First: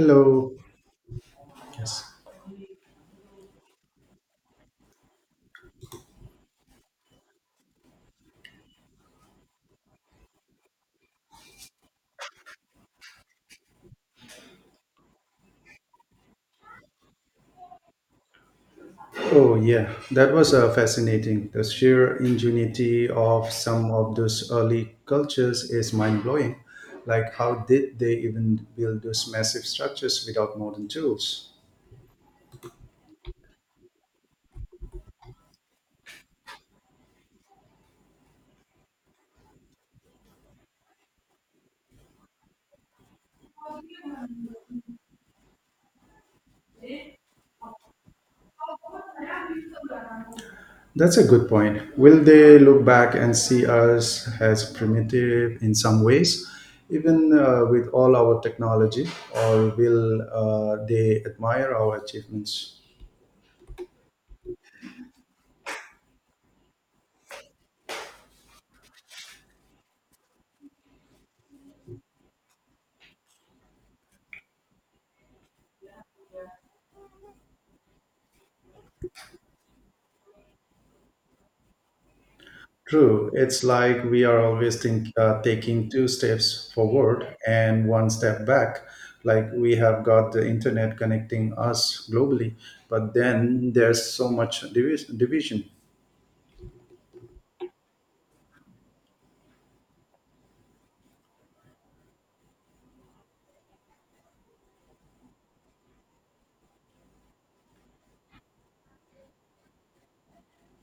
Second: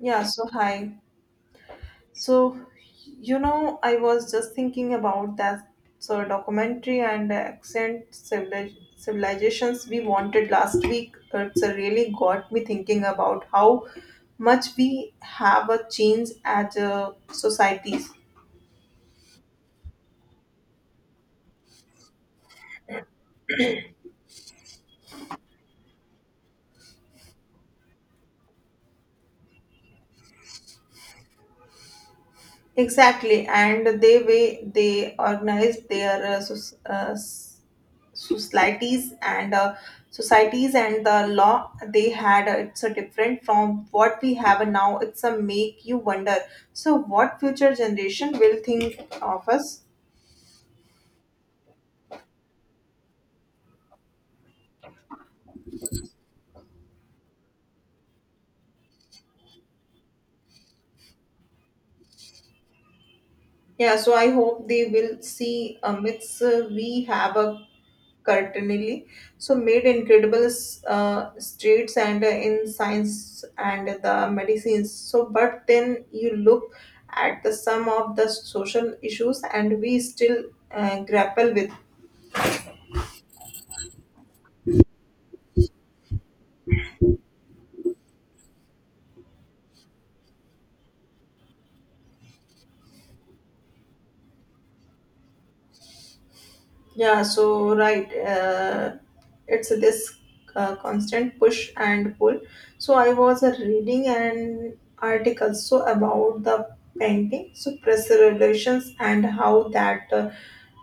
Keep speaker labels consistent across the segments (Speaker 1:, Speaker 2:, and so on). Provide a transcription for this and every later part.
Speaker 1: Yeah, so hi.
Speaker 2: Yes.
Speaker 1: So, I was just thinking about that so documentary and accent civilizations we wanted last week. It's really got me thinking about how much we have a change as a societies.
Speaker 2: Oh, yeah, that was fascinating. The sheer ingenuity of some of those early cultures is mind blowing. Like, how did they even build those massive structures without modern tools?
Speaker 1: Exactly, and they way they organize their societies and the law they had, it's a different from what we have now. It's a make you wonder. So, what future generation will think of us?
Speaker 2: That's a good point. Will they look back and see us as primitive in some ways, even with all our technology, or will they admire our achievements?
Speaker 1: Yeah, so I hope they will see a mix. We have a currently, so made incredible strides and in science and the medicines. So, but then you look at the sum of the social issues, and we still grapple with.
Speaker 2: True. It's like we are always taking two steps forward and one step back. Like we have got the internet connecting us globally, but then there's so much division.
Speaker 1: Yeah, so right, it's this constant push and pull. So I was reading an article so about the painting, so press relations and how that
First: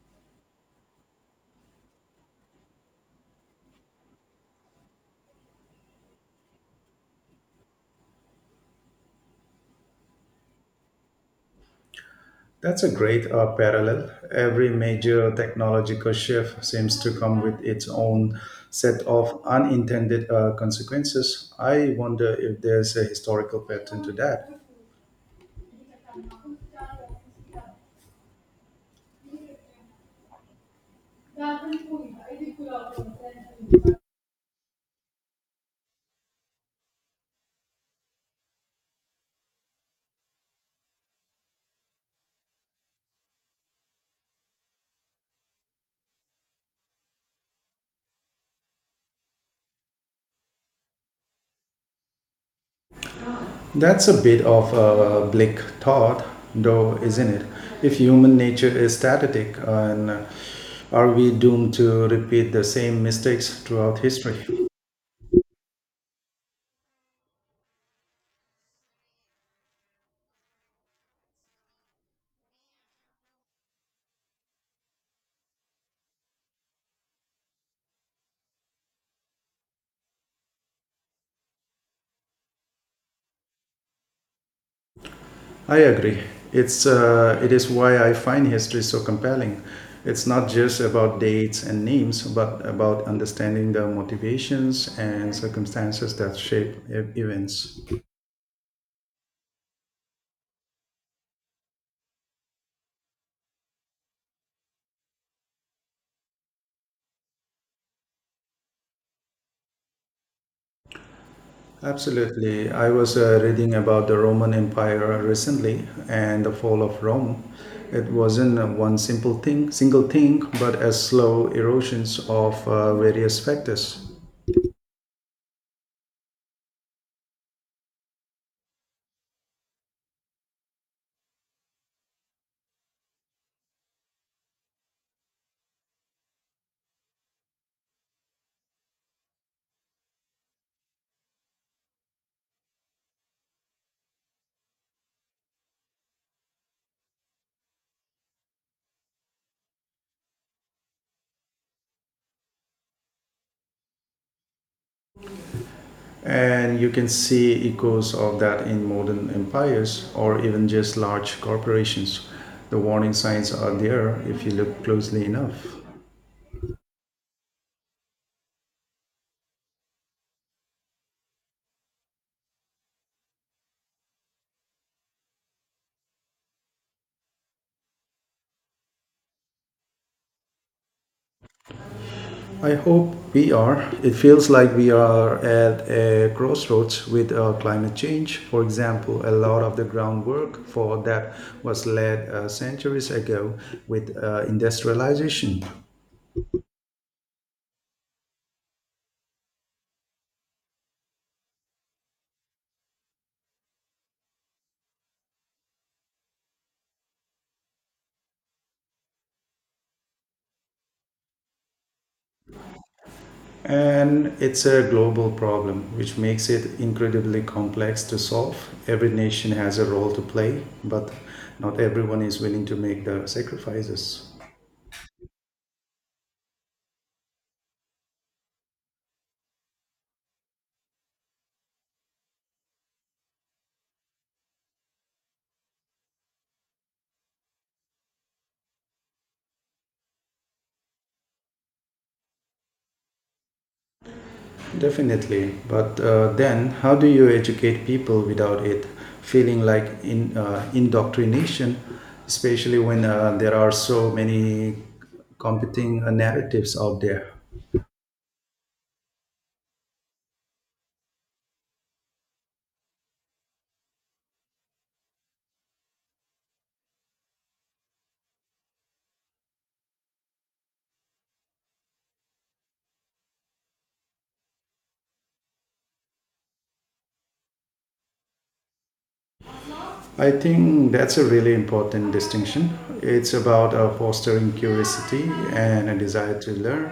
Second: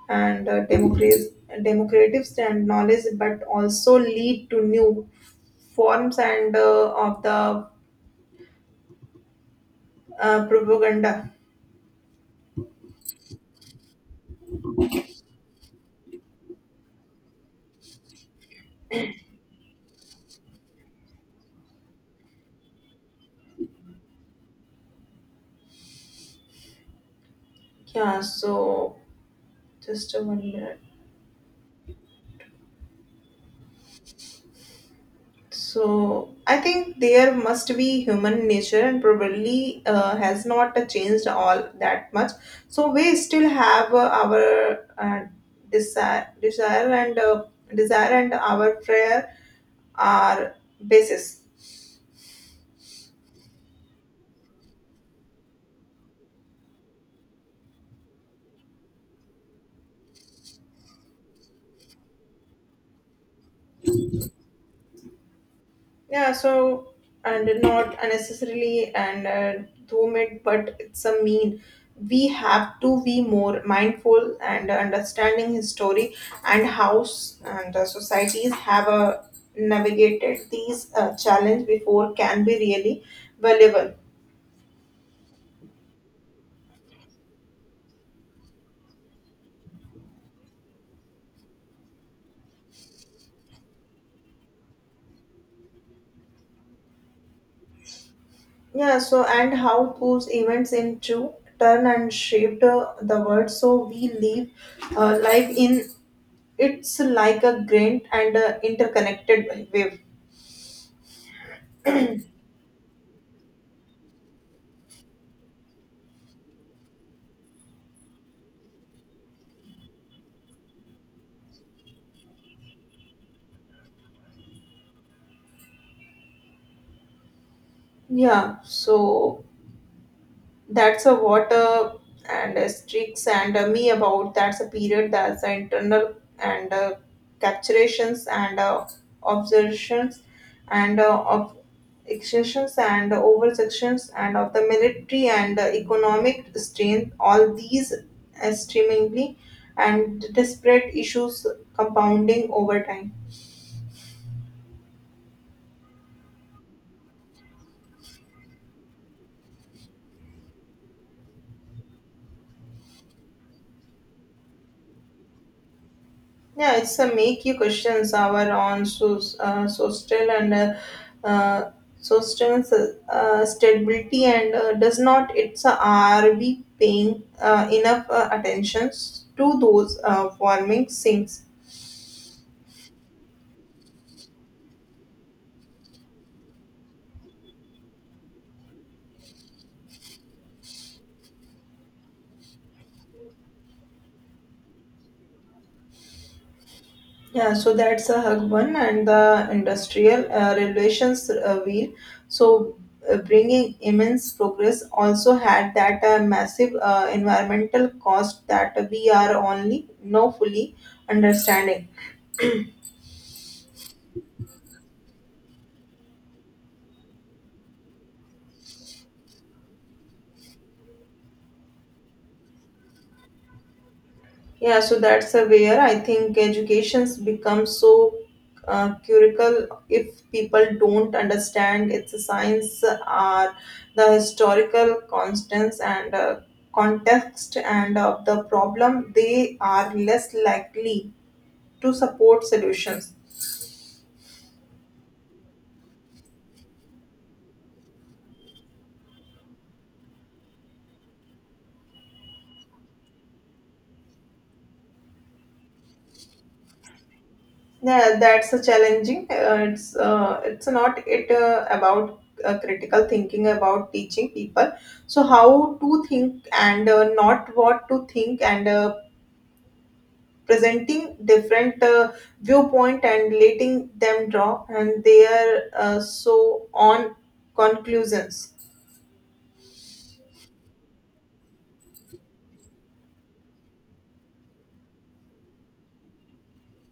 Speaker 1: and democracy, democratics and knowledge, but also lead to new forms and of the propaganda.
Speaker 2: That's a great parallel. Every major technological shift seems to come with its own set of unintended consequences. I wonder if there's a historical pattern to that.
Speaker 1: Yeah, so just a 1 minute. So I think there must be human nature and probably has not changed all that much. So we still have our uh, desire and our prayer are basis.
Speaker 2: That's a bit of a bleak thought, though, isn't it? If human nature is static, and are we doomed to repeat the same mistakes throughout history?
Speaker 1: Yeah, so and not unnecessarily and doom it, but it's a mean. We have to be more mindful and understanding history and how and the societies have navigated these challenge before can be really valuable.
Speaker 2: I agree. It is why I find history so compelling. It's not just about dates and names, but about understanding the motivations and circumstances that shape events.
Speaker 1: Yeah, so and how those events into turn and shaped the world. So we live life in it's like a grain and interconnected wave.
Speaker 2: Absolutely. I was reading about the Roman Empire recently and the fall of Rome. It wasn't one single thing, but a slow erosions of various factors.
Speaker 1: Yeah, so that's a water and a streaks and a me about that's a period that's the internal and capturations and observations and of exceptions and over sections and of the military and economic strain all these extremely and disparate issues compounding over time.
Speaker 2: And you can see echoes of that in modern empires or even just large corporations. The warning signs are there if you look closely enough.
Speaker 1: Yeah, it's a make you questions our on so social and uh, so stability and does not it's are we paying enough attentions to those forming sinks?
Speaker 2: I hope we are. It feels like we are at a crossroads with climate change. For example, a lot of the groundwork for that was laid centuries ago with industrialization.
Speaker 1: Yeah, so that's a hug one and the industrial relations wheel. So bringing immense progress also had that massive environmental cost that we are only now fully understanding.
Speaker 2: And it's a global problem, which makes it incredibly complex to solve. Every nation has a role to play, but not everyone is willing to make the sacrifices.
Speaker 1: Yeah, so that's where I think educations becomes so curricle if people don't understand its science are the historical constants and context and of the problem they are less likely to support solutions.
Speaker 2: Definitely, but then how do you educate people without it feeling like in indoctrination, especially when there are so many competing narratives out there?
Speaker 1: Yeah, that's a challenging. It's not it about critical thinking about teaching people so how to think and not what to think and presenting different viewpoint and letting them draw and their so on conclusions.
Speaker 2: I think that's a really important distinction. It's about fostering curiosity and a desire to learn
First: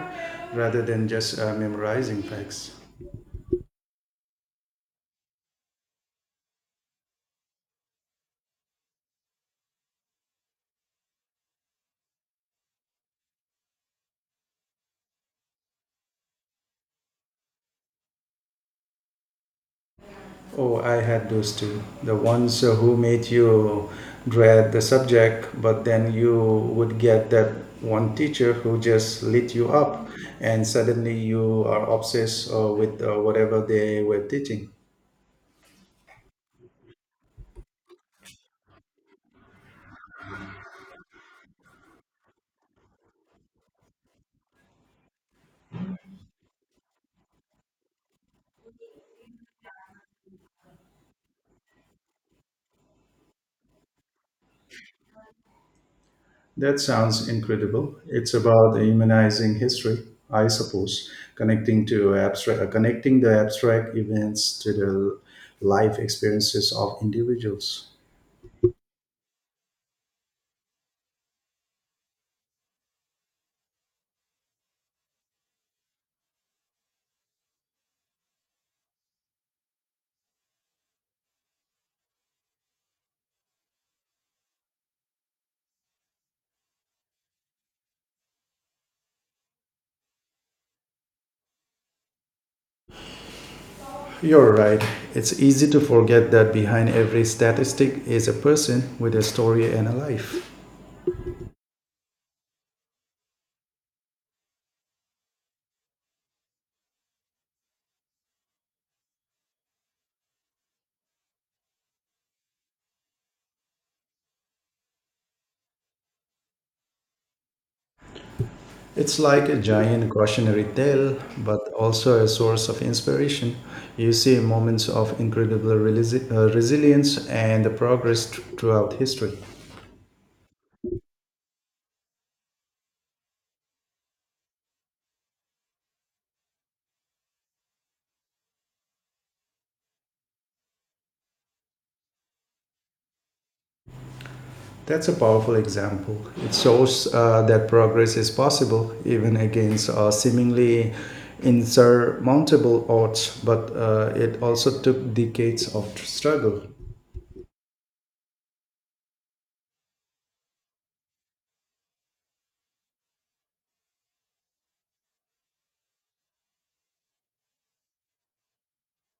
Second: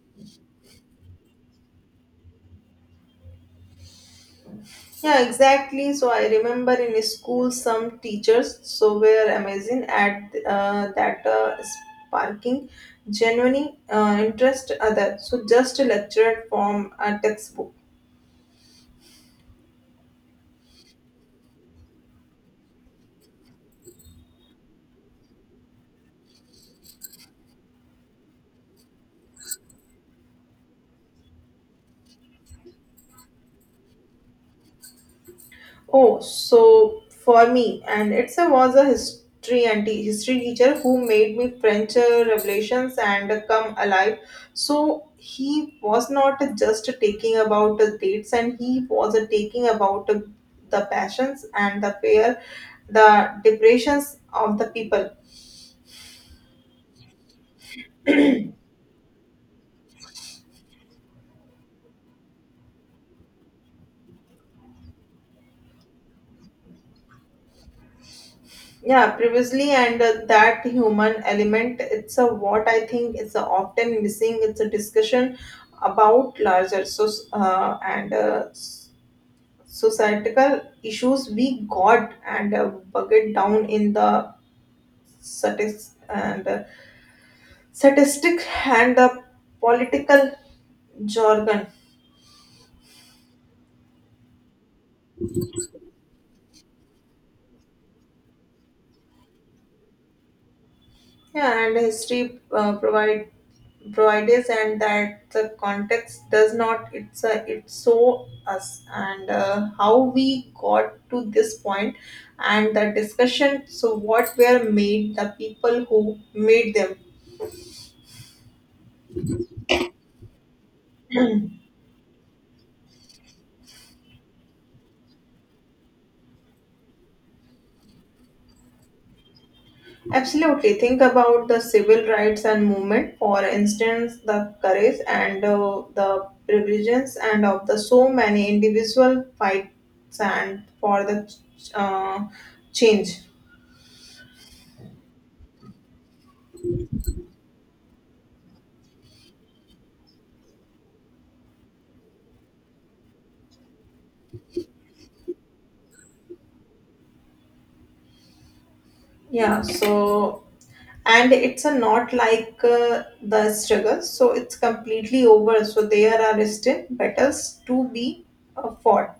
Speaker 2: rather than just memorizing facts.
Speaker 1: Yeah, exactly, so I remember in school some teachers so were amazing at that sparking genuine interest other so just a lecture from a textbook.
Speaker 2: Oh, I had those too. The ones who made you dread the subject, but then you would get that one teacher who just lit you up, and suddenly you are obsessed with whatever they were teaching.
Speaker 1: Oh, so for me, and it's a was a history and history teacher who made me French revelations and come alive. So he was not just taking about the dates, and he was taking about the passions and the fear, the depressions of the people.
Speaker 2: That sounds incredible. It's about humanizing history, I suppose, connecting the abstract events to the life experiences of individuals.
Speaker 1: Yeah, previously, and that human element, it's a what I think is often missing. It's a discussion about larger so and. Societal issues we got and bucket down in the statis- and statistic and the political jargon.
Speaker 2: You're right. It's easy to forget that behind every statistic is a person with a story and a life.
Speaker 1: Yeah, and history provides and that the context does not it's it so us and how we got to this point and the discussion so what were made the people who made them.
Speaker 2: It's like a giant cautionary tale, but also a source of inspiration. You see moments of incredible resilience and the progress throughout history.
Speaker 1: Absolutely. Think about the civil rights and movement, for instance, the courage and the privileges and of the so many individual fights and for the uh, change.
Speaker 2: That's a powerful example. It shows that progress is possible even against seemingly insurmountable odds, but it also took decades of struggle.
Speaker 1: Yeah. So and it's a not like the struggle, so it's completely over. So there are still battles to be fought.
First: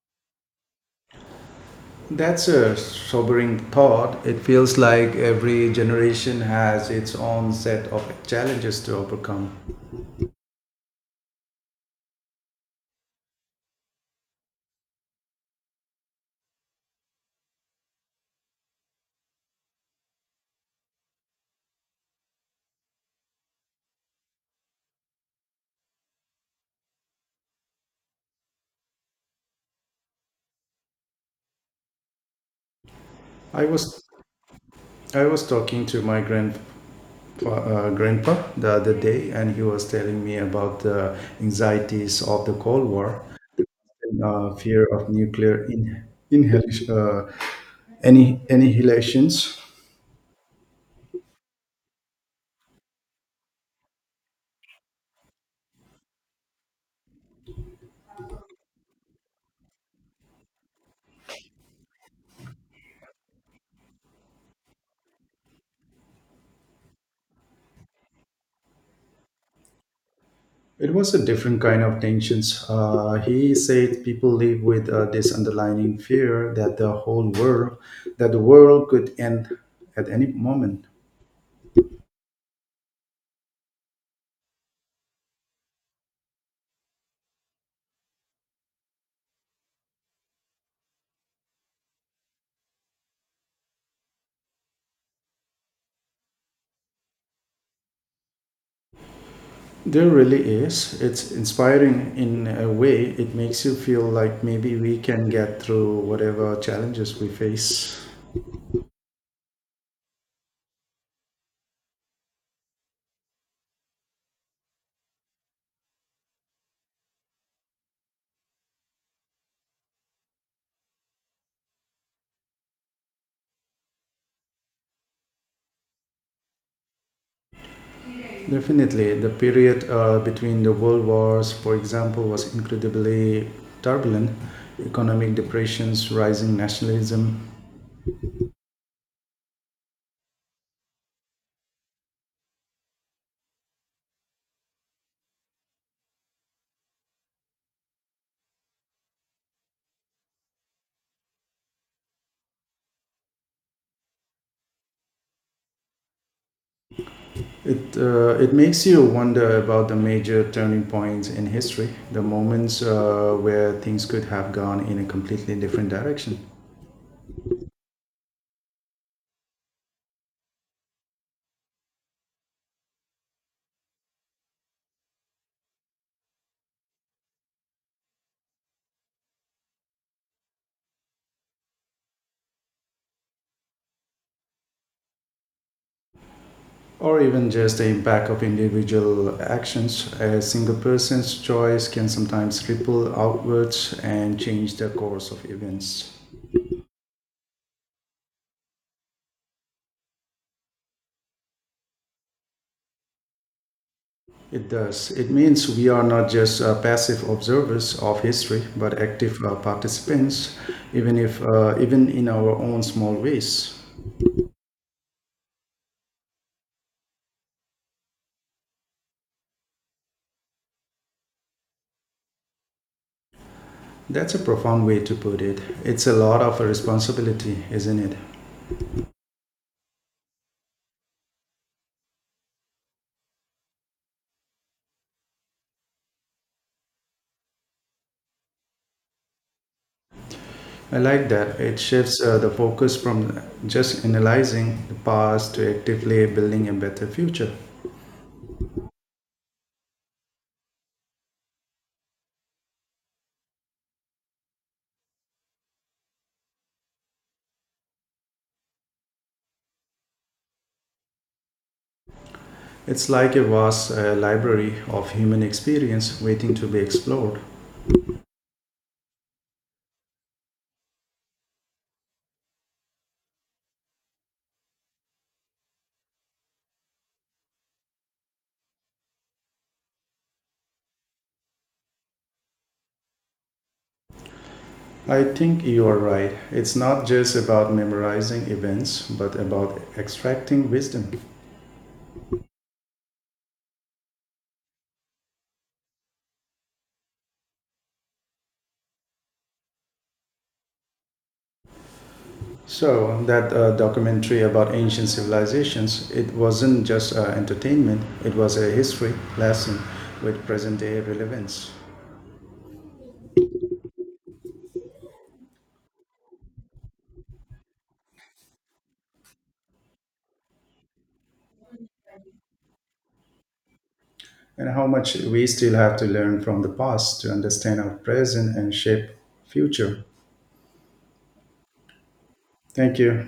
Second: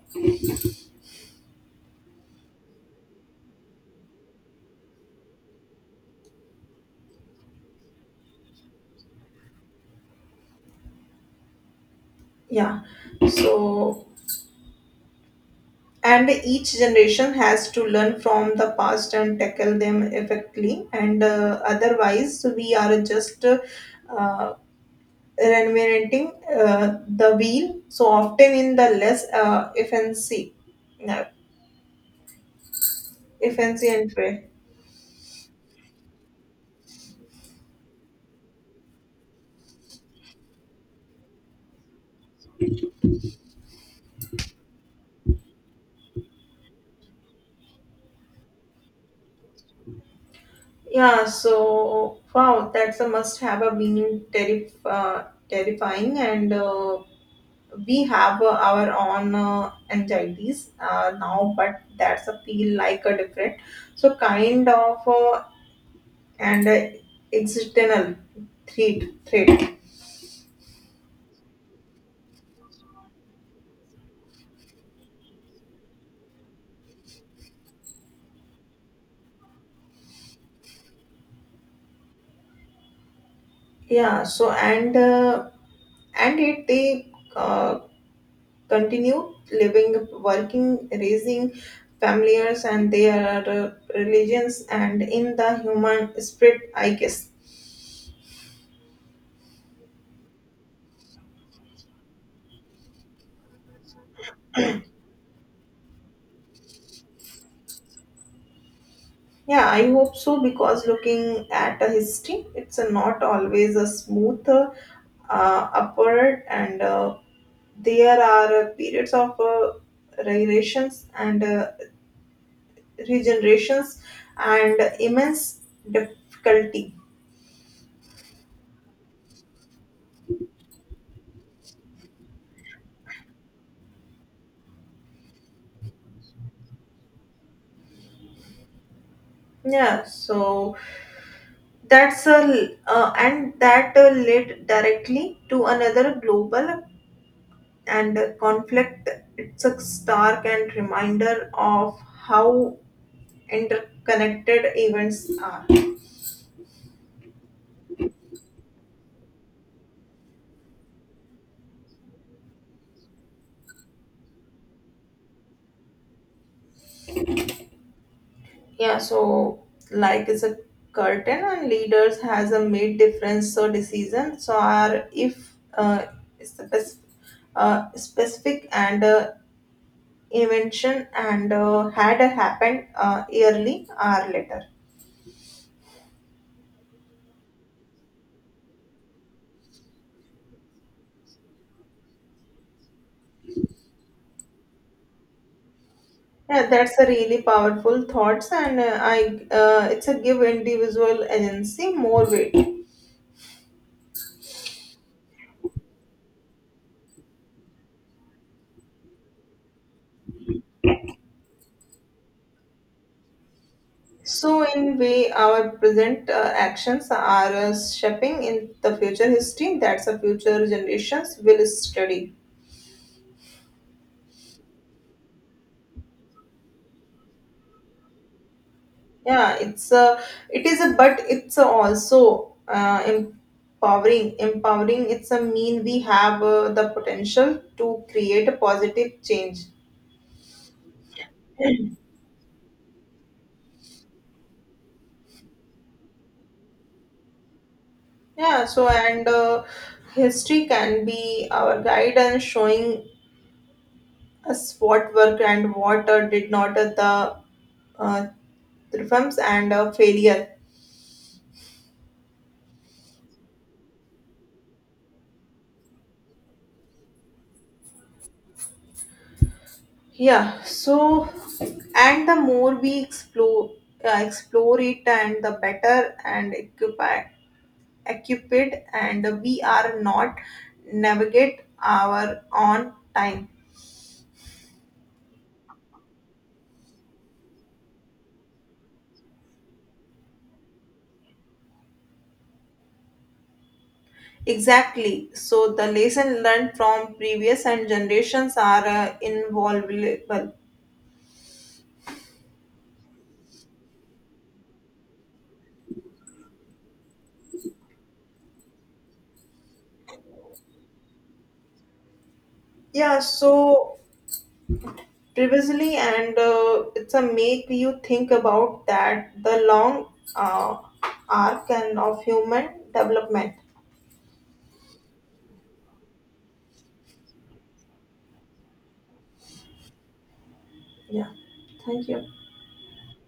Speaker 2: That's a sobering thought. It feels like every generation has its own set of challenges to overcome.
Speaker 1: Yeah. So and each generation has to learn from the past and tackle them effectively and otherwise we are just reinventing the wheel so often in the less efficiency uh,
Speaker 2: I was
Speaker 1: efficient way.
Speaker 2: I was talking to my grandpa the other day, and he was telling me about the anxieties of the Cold War, fear of inhalation, any annihilations.
Speaker 1: Yeah, so, wow, that's a must have a being terrifying, and we have our own anxieties now, but that's a feel like a different so kind of and external threat.
Speaker 2: It was a different kind of tensions. He said people live with this underlying fear that the that the world could end at any moment.
Speaker 1: Yeah, so and and it they continue living, working, raising familiars and their religions and in the human spirit, I guess.
Speaker 2: There really is. It's inspiring in a way. It makes you feel like maybe we can get through whatever challenges we face.
Speaker 1: Yeah, I hope so, because looking at a history it's not always a smooth upward, and there are periods of gyrations and regenerations and immense difficulty.
Speaker 2: Definitely, the period between the world wars, for example, was incredibly turbulent. Economic depressions, rising nationalism.
Speaker 1: Yeah, so that's a and that led directly to another global and conflict. It's a stark and reminder of how interconnected events are.
Speaker 2: It makes you wonder about the major turning points in history, the moments where things could have gone in a completely different direction,
Speaker 1: Yeah, so like is a curtain and leaders has a made difference. So decisions are if specific, specific and invention and had happened yearly or later.
Speaker 2: or even just the impact of individual actions. A single person's choice can sometimes ripple outwards and change the course of events.
Speaker 1: Yeah, that's a really powerful thoughts and I it's a give individual agency more weight.
Speaker 2: It does. It means we are not just passive observers of history, but active participants, even if even in our own small ways.
Speaker 1: So in way our present actions are shaping in the future history that's the future generations will study.
Speaker 2: That's a profound way to put it. It's a lot of a responsibility, isn't it?
Speaker 1: Yeah, it's a, but it's a also empowering. Empowering, it's a mean we have the potential to create a positive change.
Speaker 2: I like that. It shifts the focus from just analyzing the past to actively building a better future.
Speaker 1: Yeah, so and history can be our guide and showing us what worked and what did not the triumphs and failure.
Speaker 2: It's like a vast library of human experience waiting to be explored.
Speaker 1: Yeah, so and the more we explore it and the better and equipped and we are not navigate our own time.
Speaker 2: I think you are right. It's not just about memorizing events, but about extracting wisdom.
Speaker 1: Exactly, so the lesson learned from previous and generations are invaluable.
Speaker 2: So that documentary about ancient civilizations, it wasn't just entertainment; it was a history lesson with present-day relevance,
Speaker 1: Yeah, so previously and it's a make you think about that the long uh, arc and of human development.
Speaker 2: and how much we still have to learn from the past to understand our present and shape future.
Speaker 1: Yeah, thank you.
Speaker 2: Thank you.